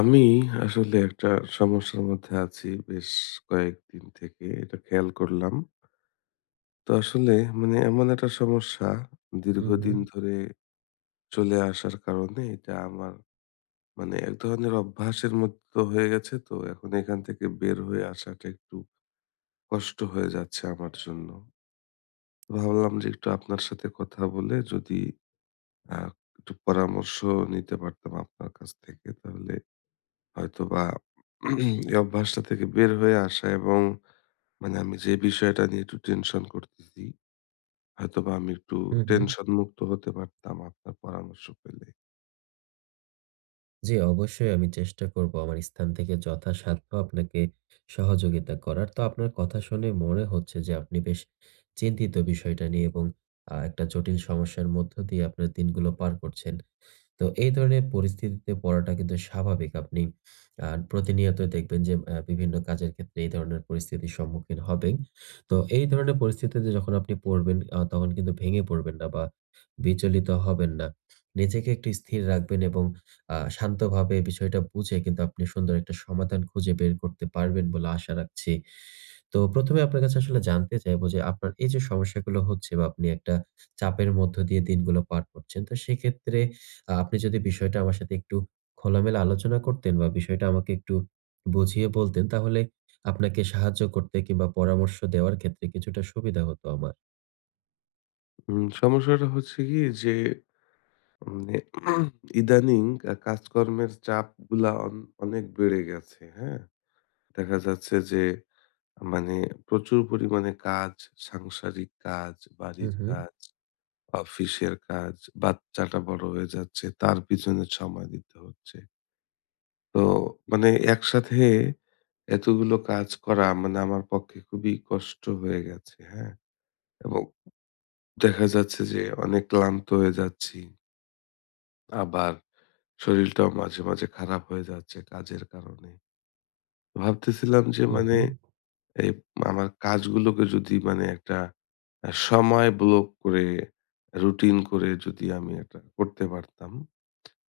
আমি আসলে একটা সমস্যার মধ্যে আছি বেশ কয়েকদিন থেকে এটা খেয়াল করলাম। তো আসলে মানে এমন একটা সমস্যা হুম, হুম, দীর্ঘদিন ধরে চলে আসার কারণে এটা আমার মানে এক ধরনের অভ্যাসের মতো হয়ে গেছে। তো এখন এখান থেকে বের হয়ে আসাটা একটু কষ্ট হয়ে যাচ্ছে আমার জন্য। ভাবলাম যে একটু আপনার সাথে কথা বলে যদি আ একটু পরামর্শ নিতে পারতাম আপনার কাছ থেকে, তাহলে হয়তোবা এই অভ্যাসটা থেকে বের হয়ে আসা এবং মানে আমি যে বিষয়টা নিয়ে একটু টেনশন করতেছি, হয়তোবা আমি একটু হুম, হুম। টেনশন মুক্ত হতে পারতাম আপনার পরামর্শ পেলে। জি, অবশ্যই আমি চেষ্টা করব আমার স্থান থেকে যথাসাধ্য আপনাকে সহযোগিতা করার। তো আপনার কথা শুনে মনে হচ্ছে যে আপনি বেশ চিন্তিত বিষয়টা নিয়ে, এবং একটা জটিল সমস্যার মধ্য দিয়ে আপনার দিনগুলো পার করছেন। তো এই ধরনের পরিস্থিতিতে পড়াটা কিন্তু স্বাভাবিক। আপনি প্রতিনিয়ত দেখবেন যে বিভিন্ন কাজের ক্ষেত্রে এই ধরনের পরিস্থিতির সম্মুখীন হবেন। তো এই ধরনের পরিস্থিতিতে যখন আপনি পড়বেন, তখন কিন্তু ভেঙে পড়বেন না বা বিচলিত হবেন না। নিজেকে একটু স্থির রাখবেন, এবং শান্তভাবে বিষয়টা বুঝে কিন্তু আপনি সুন্দর একটা সমাধান খুঁজে বের করতে পারবেন বলে আশা রাখছি। তো ১ম এ আপনার কাছে আসলে জানতে চাইবো যে আপনার এই যে সমস্যাগুলো হচ্ছে বা আপনি একটা চাপের মধ্য দিয়ে দিনগুলো পার করছেন। তো সেক্ষেত্রে আপনি যদি বিষয়টা আমার সাথে একটু খোলামেলা আলোচনা করতেন বা বিষয়টা আমাকে একটু বুঝিয়ে বলতেন, তাহলে আপনাকে সাহায্য করতে কিংবা পরামর্শ দেওয়ার ক্ষেত্রে কিছুটা সুবিধা হতো আমার। সমস্যাটা হচ্ছে কি যে মানে ইদানিং কাজকর্মের চাপগুলা অনেক বেড়ে গেছে, হ্যাঁ? দেখা যাচ্ছে যে মানে প্রচুর পরিমাণে কাজ, সাংসারিক কাজ, হু, বাড়ির হু। কাজ, অফিসের কাজ, বাচ্চাটা বড় হয়ে যাচ্ছে, তার পিছনে সময় দিতে হচ্ছে। তো মানে একসাথে এতগুলো কাজ করা মানে আমার পক্ষে খুবই কষ্ট হয়ে গেছে, হ্যাঁ? এবং দেখা যাচ্ছে যে অনেক ক্লান্ত হয়ে যাচ্ছি। আবার শরীরটাও মাঝে, মাঝে খারাপ হয়ে যাচ্ছে কাজের কারণে। ভাবতেছিলাম যে হু, মানে হু। এই আমার কাজগুলোকে যদি মানে একটা সময় ব্লক করে রুটিন করে যদি আমি এটা করতে পারতাম,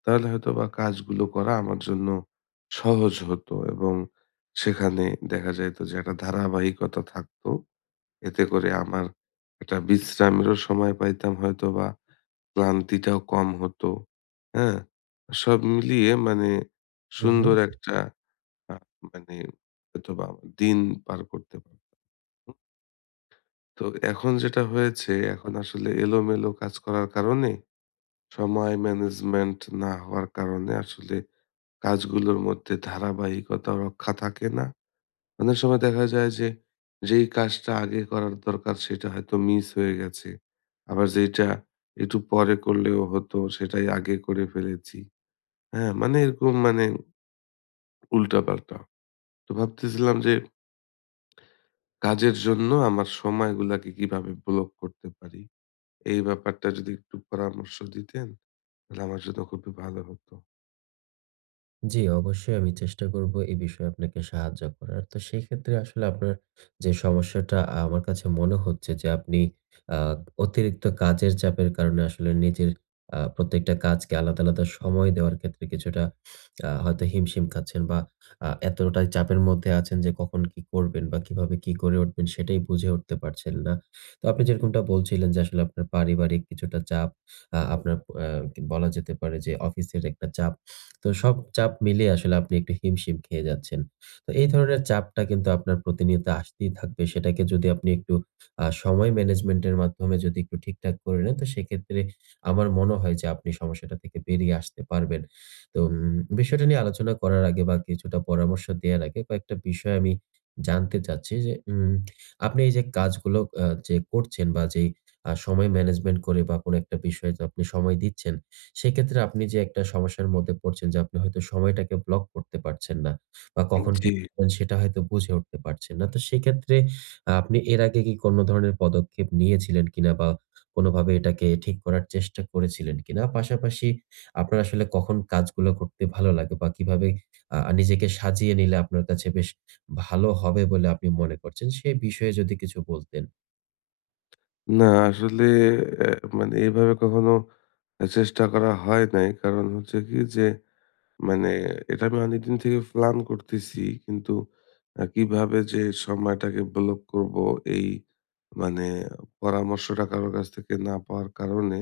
তাহলে হয়তোবা কাজগুলো করা আমার জন্য সহজ হতো এবং সেখানে দেখা যাইত যে একটা ধারাবাহিকতা থাকতো। এতে করে আমার একটা বিশ্রামেরও সময় পাইতাম হয়তোবা। ক্লান্তিটাও কম হতো। হ্যাঁ? সব মিলিয়ে মানে হু, হু। সুন্দর একটা আ মানে হয়তোবা দিন পার করতে পারব। তো এখন যেটা হয়েছে, এখন আসলে এলোমেলো কাজ করার কারণে, সময় ম্যানেজমেন্ট না হওয়ার কারণে আসলে কাজগুলোর মধ্যে ধারাবাহিকতা রক্ষা থাকে না। অনেক সময় দেখা যায় যে, যেই কাজটা আগে করার দরকার সেটা হয়তো মিস হয়ে গেছে। আবার যেইটা একটু পরে করলেও হতো সেটাই আগে করে ফেলেছি। হ্যাঁ? মানে এরকম মানে উল্টাপাল্টা। তো ভাবতেছিলাম যে কাজের জন্য আমার সময়গুলাকে কিভাবে ব্লক করতে পারি? এই ব্যাপারটা যদি একটু পরামর্শ দিতেন, তাহলে আমার জন্য খুবই ভালো হতো। জি, অবশ্যই আমি চেষ্টা করব এই বিষয়ে আপনাকে সাহায্য করার। তো সেক্ষেত্রে আসলে আপনার যে সমস্যাটা আমার কাছে মনে হচ্ছে যে আপনি আ অতিরিক্ত কাজের চাপের কারণে আসলে নিজের প্রত্যেকটা কাজকে আলাদা, আলাদা সময় দেওয়ার ক্ষেত্রে কিছুটা হয়তো হিমশিম খাচ্ছেন বা এতটাই চাপের মধ্যে আছেন যে কখন কি করবেন বা কিভাবে কি করে উঠবেন সেটাই বুঝে উঠতে পারছেন না। তো আপনি যেরকমটা বলছিলেন যে আসলে আপনার পারিবারিক কিছুটা চাপ, আপনার, আ বলা যেতে পারে যে অফিসের একটা চাপ। তো সব চাপ মিলিয়ে আসলে আপনি একটু হিমশিম খেয়ে যাচ্ছেন। তো এই ধরনের চাপটা কিন্তু আপনার প্রতিনিয়ত আসতেই থাকবে। সেটাকে যদি আপনি একটু সময় ম্যানেজমেন্টের মাধ্যমে যদি একটু ঠিকঠাক করে নেন, তো সেক্ষেত্রে আমার মনে হয় যে আপনি সমস্যাটা থেকে বেরিয়ে আসতে পারবেন। তো বিষয়টা নিয়ে আলোচনা করার আগে বা কিছুটা পরামর্শ দেওয়ার আগে কয়েকটা বিষয় আমি জানতে চাচ্ছি যে আপনি এই যে কাজগুলো যে করছেন বা যেই সময় ম্যানেজমেন্ট করে বা কোনো একটা বিষয়ে যে আপনি সময় দিচ্ছেন, সেক্ষেত্রে আপনি যে একটা সমস্যার মধ্যে পড়ছেন যে আপনি হয়তো সময়টাকে ব্লক করতে পারছেন না বা কখন জি। কি করবেন সেটা হয়তো বুঝে উঠতে পারছেন না। তো সেক্ষেত্রে আপনি এর আগে কি কোনো ধরনের পদক্ষেপ নিয়েছিলেন কিনা বা কোনোভাবে এটাকে ঠিক করার চেষ্টা করেছিলেন কিনা? পাশাপাশি আপনার আসলে কখন কাজগুলো করতে ভালো লাগে বা কিভাবে নিজেকে সাজিয়ে নিলে আপনার কাছে বেশ ভালো হবে বলে আপনি মনে করছেন? সে বিষয়ে যদি কিছু বলতেন। না আসলে অ্যা মানে এইভাবে কখনো চেষ্টা করা হয় নাই। কারণ হচ্ছে কি যে মানে এটা আমি অনেকদিন থেকে প্ল্যান করতেছি। কিন্তু কিভাবে যে সময়টাকে ব্লক করবো, এই মানে পরামর্শটা কারো কাছ থেকে না পাওয়ার কারণে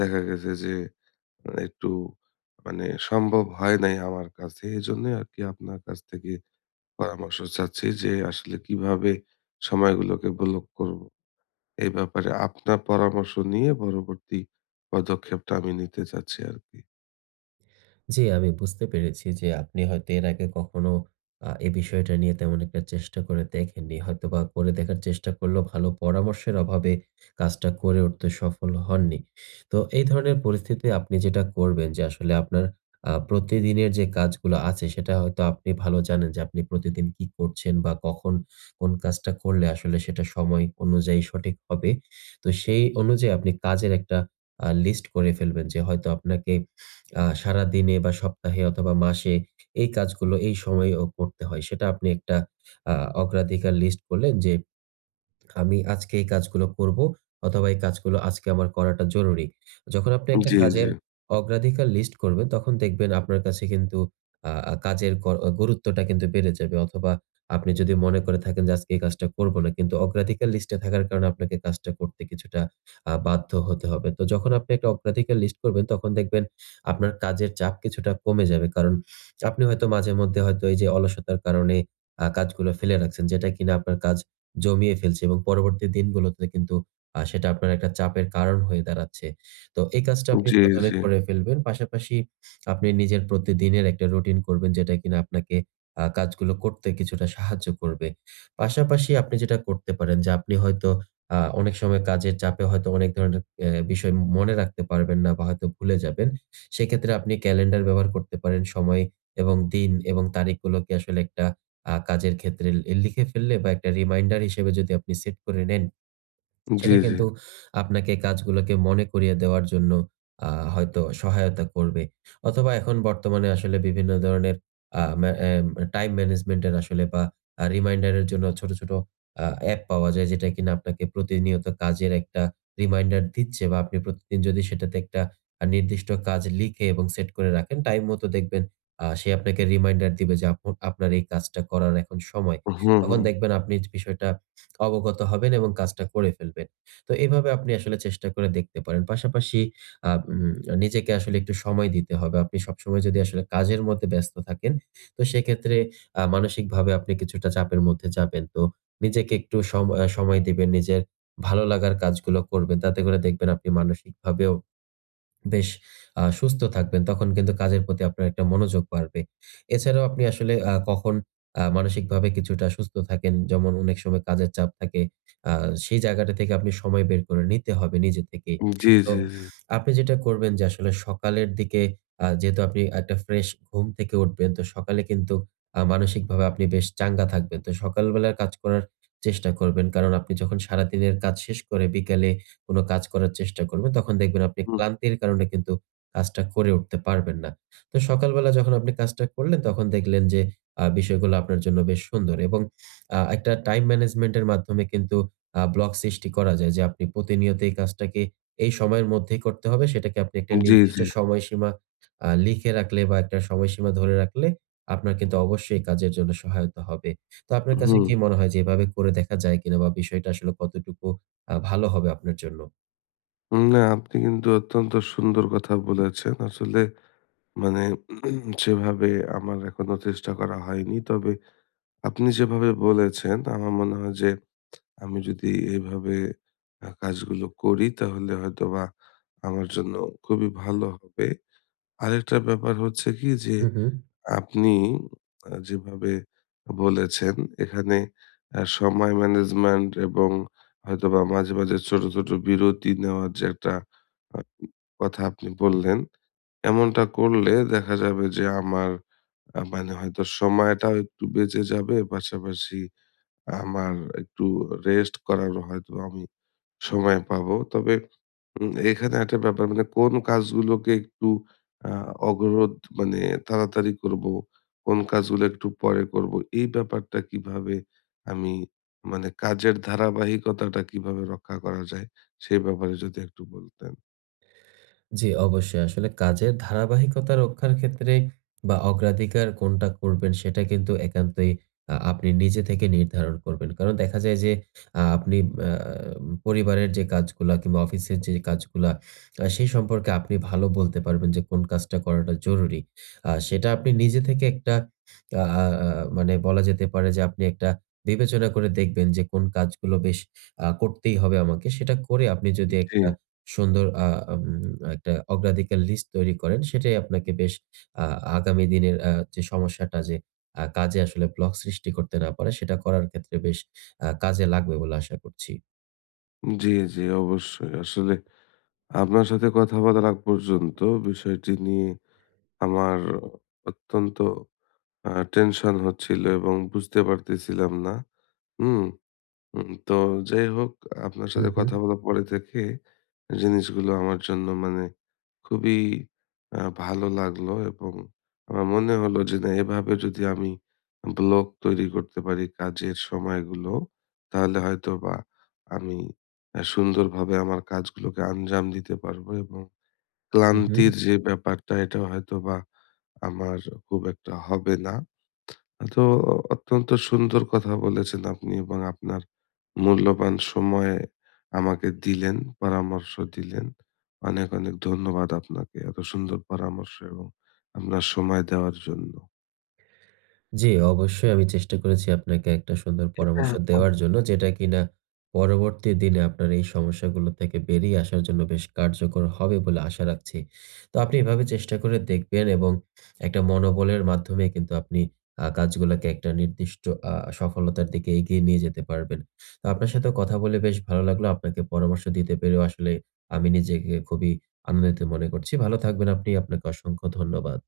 দেখা গেছে যে একটু মানে সম্ভব হয় নাই আমার কাছে। এজন্যই আরকি আপনার কাছ থেকে পরামর্শ চাচ্ছি যে আসলে কিভাবে সময়গুলোকে ব্লক করব? এই ব্যাপারে আপনার পরামর্শ নিয়ে পরবর্তী পদক্ষেপটা আমি নিতে চাচ্ছি আরকি। জি, আমি বুঝতে পেরেছি যে আপনি হয়তো এর আগে কখনো এই বিষয়টা নিয়ে তেমন একটা চেষ্টা করে দেখেননি। হয়তোবা করে দেখার চেষ্টা করলেও ভালো পরামর্শের অভাবে কাজটা করে উঠতে সফল হননি। তো এই ধরনের পরিস্থিতি আপনি যেটা করবেন যে আসলে আপনার প্রতিদিনের যে কাজগুলো আছে সেটা হয়তো আপনি ভালো জানেন যে আপনি প্রতিদিন কি করছেন বা কখন কোন কাজটা করলে আসলে সেটা সময় অনুযায়ী সঠিক হবে। তো সেই অনুযায়ী আপনি কাজের একটা লিস্ট করে ফেলবেন যে হয়তো আপনাকে সারাদিনে বা সপ্তাহে অথবা মাসে এই কাজগুলো এই সময়ে ও করতে হয়। সেটা আপনি একটা আ অগ্রাধিকার লিস্ট করলেন যে আমি আজকে এই কাজগুলো করব অথবা এই কাজগুলো আজকে আমার করাটা জরুরি। যখন আপনি একটা জি, জি, কাজের অগ্রাধিকার লিস্ট করবেন তখন দেখবেন আপনার কাছে কিন্তু আ আ কাজের গুরুত্বটা কিন্তু বেড়ে যাবে, অথবা আপনি যদি মনে করে থাকেন যে আজকে এই কাজটা করব না কিন্তু অগ্রাধিকার লিস্টে থাকার কারণে আপনাকে কাজটা করতে কিছুটা বাধ্য হতে হবে। তো যখন আপনি একটা অগ্রাধিকার লিস্ট করবেন তখন দেখবেন আপনার কাজের চাপ কিছুটা কমে যাবে। কারণ আপনি হয়তো মাঝেমধ্যে হয়তো এই যে অলসতার কারণে কাজগুলো ফেলে রাখছেন, যেটা কিনা আপনার কাজ জমিয়ে ফেলছে এবং পরবর্তী দিনগুলোতে কিন্তু সেটা আপনার একটা চাপের কারণ হয়ে দাঁড়াচ্ছে। তো এই কাজটা আপনি জি, ১ম এ করে ফেলবেন। পাশাপাশি আপনি নিজের প্রতিদিনের একটা রুটিন করবেন, যেটা কিনা আপনাকে কাজগুলো করতে কিছুটা সাহায্য করবে। পাশাপাশি আপনি যেটা করতে পারেন যে আপনি হয়তো অনেক সময় কাজের চাপে হয়তো অনেক ধরনের বিষয় মনে রাখতে পারবেন না বা হয়তো ভুলে যাবেন। সেক্ষেত্রে আপনি ক্যালেন্ডার ব্যবহার করতে পারেন। সময় এবং দিন এবং তারিখগুলোকে আসলে একটা কাজের ক্ষেত্রে লিখে ফেললে বা একটা রিমাইন্ডার হিসেবে যদি আপনি সেট করে নেন, জি, জি, সেটা জি। কিন্তু আপনাকে কাজগুলোকে মনে করিয়ে দেওয়ার জন্য আ হয়তো সহায়তা করবে। অথবা এখন বর্তমানে আসলে বিভিন্ন ধরনের আ ম্যা এম টাইম ম্যানেজমেন্টের আসলে বা রিমাইন্ডারের জন্য ছোট, ছোট অ্যাপ পাওয়া যায় যেটা কিনা আপনাকে প্রতিনিয়ত কাজের একটা রিমাইন্ডার দিচ্ছে বা আপনি প্রতিদিন যদি সেটাতে একটা নির্দিষ্ট কাজ লিখে এবং সেট করে রাখেন, টাইম মতো দেখবেন সে আপনাকে রিমাইন্ডার দিবে যে আপনার এই কাজটা করার এখন সময়। হুম, তখন হুম। দেখবেন আপনি বিষয়টা অবগত হবেন এবং কাজটা করে ফেলবেন। তো এভাবে আপনি আসলে চেষ্টা করে দেখতে পারেন। পাশাপাশি আ উম নিজেকে আসলে একটু সময় দিতে হবে। আপনি সবসময় যদি আসলে কাজের মধ্যে ব্যস্ত থাকেন, তো সেক্ষেত্রে মানসিকভাবে আপনি কিছুটা চাপের মধ্যে যাবেন। তো নিজেকে একটু সম আ সময় দিবেন, নিজের ভালো লাগার কাজগুলো করবেন। তাতে করে দেখবেন আপনি মানসিকভাবেও বেশ সুস্থ থাকবেন। তখন কিন্তু কাজের প্রতি আপনার একটা মনোযোগ বাড়বে। এছাড়াও আপনি আসলে কখন মানসিকভাবে কিছুটা সুস্থ থাকেন, যেমন অনেক সময় কাজের চাপ থাকে। আ সেই জায়গাটা থেকে আপনি সময় বের করে নিতে হবে নিজে থেকেই। জি, তো জি, জি। আপনি যেটা করবেন যে আসলে সকালের দিকে, যেহেতু আপনি একটা ফ্রেশ ঘুম থেকে উঠবেন, তো সকালে কিন্তু মানসিকভাবে আপনি বেশ চাঙ্গা থাকবেন। তো সকালবেলার কাজ করার চেষ্টা করবেন। কারণ আপনি যখন সারাদিনের কাজ শেষ করে বিকালে কোনো কাজ করার চেষ্টা করবেন, তখন দেখবেন আপনি হুম, ক্লান্তির কারণে কিন্তু কাজটা করে উঠতে পারবেন না। তো সকালবেলা যখন আপনি কাজটা করলেন তখন দেখলেন যে বিষয়গুলো আপনার জন্য বেশ সুন্দর, এবং একটা টাইম ম্যানেজমেন্ট এর মাধ্যমে কিন্তু ব্লক সৃষ্টি করা যায় যে আপনি প্রতিনিয়ত এই কাজটাকে এই সময়ের মধ্যেই করতে হবে, সেটাকে আপনি একটা জি, নির্দিষ্ট জি। সময়সীমা লিখে রাখলে বা একটা সময়সীমা ধরে রাখলে আপনার কিন্তু অবশ্যই কাজের জন্য সহায়তা হবে। তো আপনার কাছে হুম। কি মনে হয় যে এভাবে করে দেখা যায় কিনা, বা বিষয়টা আসলে কতটুকু ভালো হবে আপনার জন্য? না আপনি কিন্তু অত্যন্ত সুন্দর কথা বলেছেন। আসলে মানে সেভাবে আমার এখনো চেষ্টা করা হয়নি। তবে আপনি যেভাবে বলেছেন আমার মনে হয় যে আমি যদি এভাবে কাজগুলো করি, তাহলে হয়তোবা আমার জন্য খুবই ভালো হবে। আরেকটা ব্যাপার হচ্ছে কি যে হু, হু। আপনি যেভাবে বলেছেন এখানে সময় ম্যানেজমেন্ট এবং হয়তোবা মাঝে, মাঝে ছোট, ছোট বিরতি নেওয়ার যে একটা আ কথা আপনি বললেন, এমনটা করলে দেখা যাবে যে আমার মানে হয়তো সময়টাও একটু বেঁচে যাবে। পাশাপাশি আমার একটু রেস্ট করারও হয়তো আমি সময় পাবো। তবে এখানে একটা ব্যাপার, মানে কোন কাজগুলোকে একটু আ অগ্রদ মানে তাড়াতাড়ি করব, কোন কাজগুলো একটু পরে করব। এই ব্যাপারটা কিভাবে আমি মানে কাজের ধারাবাহিকতাটা কিভাবে রক্ষা করা যায়, সেই ব্যাপারে যদি একটু বলতেন। জি, অবশ্যই। আসলে কাজের ধারাবাহিকতা রক্ষার ক্ষেত্রে বা অগ্রাধিকার কোনটা করবেন সেটা কিন্তু একান্তই আপনি নিজে থেকে নির্ধারণ করবেন। কারণ দেখা যায় যে আপনি আ পরিবারের যে কাজগুলা কিংবা অফিসের যে কাজগুলা, সেই সম্পর্কে আপনি ভালো বলতে পারবেন যে কোন কাজটা করাটা জরুরি। সেটা আপনি নিজে থেকে একটা আ আ আ মানে বলা যেতে পারে যে আপনি একটা বিবেচনা করে দেখবেন যে কোন কাজগুলো বেশ করতেই হবে আমাকে। সেটা করে আপনি যদি জি। একটা সুন্দর আ আম একটা অগ্রাধিকার লিস্ট তৈরি করেন, সেটাই আপনাকে বেশ আ আগামী দিনের যে সমস্যাটা যে কাজে আসলে ব্লক সৃষ্টি করতে না পারে, সেটা করার ক্ষেত্রে বেশ কাজে লাগবে বলে আশা করছি। জি, জি, অবশ্যই। আসলে আপনার সাথে কথা বলার আগ পর্যন্ত বিষয়টি নিয়ে আমার অত্যন্ত টেনশন হচ্ছিল এবং বুঝতে পারতেছিলাম না। হুম। তো যাই হোক, আপনার হু, সাথে হু, কথা বলার পরে থেকে জিনিসগুলো আমার জন্য মানে খুবই ভালো লাগলো এবং আমার মনে হলো যে না, এভাবে যদি আমি ব্লক তৈরি করতে পারি কাজের সময়গুলো, তাহলে হয়তোবা আমি সুন্দরভাবে আমার কাজগুলোকে আঞ্জাম দিতে পারবো এবং হু, হু। ক্লান্তির যে ব্যাপারটা, এটা হয়তোবা আমার খুব একটা হবে না। তো অত্যন্ত সুন্দর কথা বলেছেন আপনি এবং আপনার মূল্যবান সময়ে আমাকে দিলেন, পরামর্শ দিলেন। অনেক, অনেক ধন্যবাদ আপনাকে এত সুন্দর পরামর্শ এবং আপনার সময় দেওয়ার জন্য। জি, অবশ্যই আমি চেষ্টা করেছি আপনাকে একটা সুন্দর এটা পরামর্শ দেওয়ার জন্য, যেটা কিনা পরবর্তী দিনে আপনার এই সমস্যাগুলো থেকে বেরিয়ে আসার জন্য বেশ কার্যকর হবে বলে আশা রাখছি। তো আপনি এভাবে চেষ্টা করে দেখবেন এবং একটা মনোবলের মাধ্যমে কিন্তু আপনি কাজগুলাকে একটা নির্দিষ্ট আ সফলতার দিকে এগিয়ে নিয়ে যেতে পারবেন। তো আপনার সাথে কথা বলে বেশ ভালো লাগলো। আপনাকে পরামর্শ দিতে পেরেও আসলে আমি নিজেকে খুবই আনন্দিত মনে করছি। ভালো থাকবেন আপনি। আপনাকে অসংখ্য ধন্যবাদ।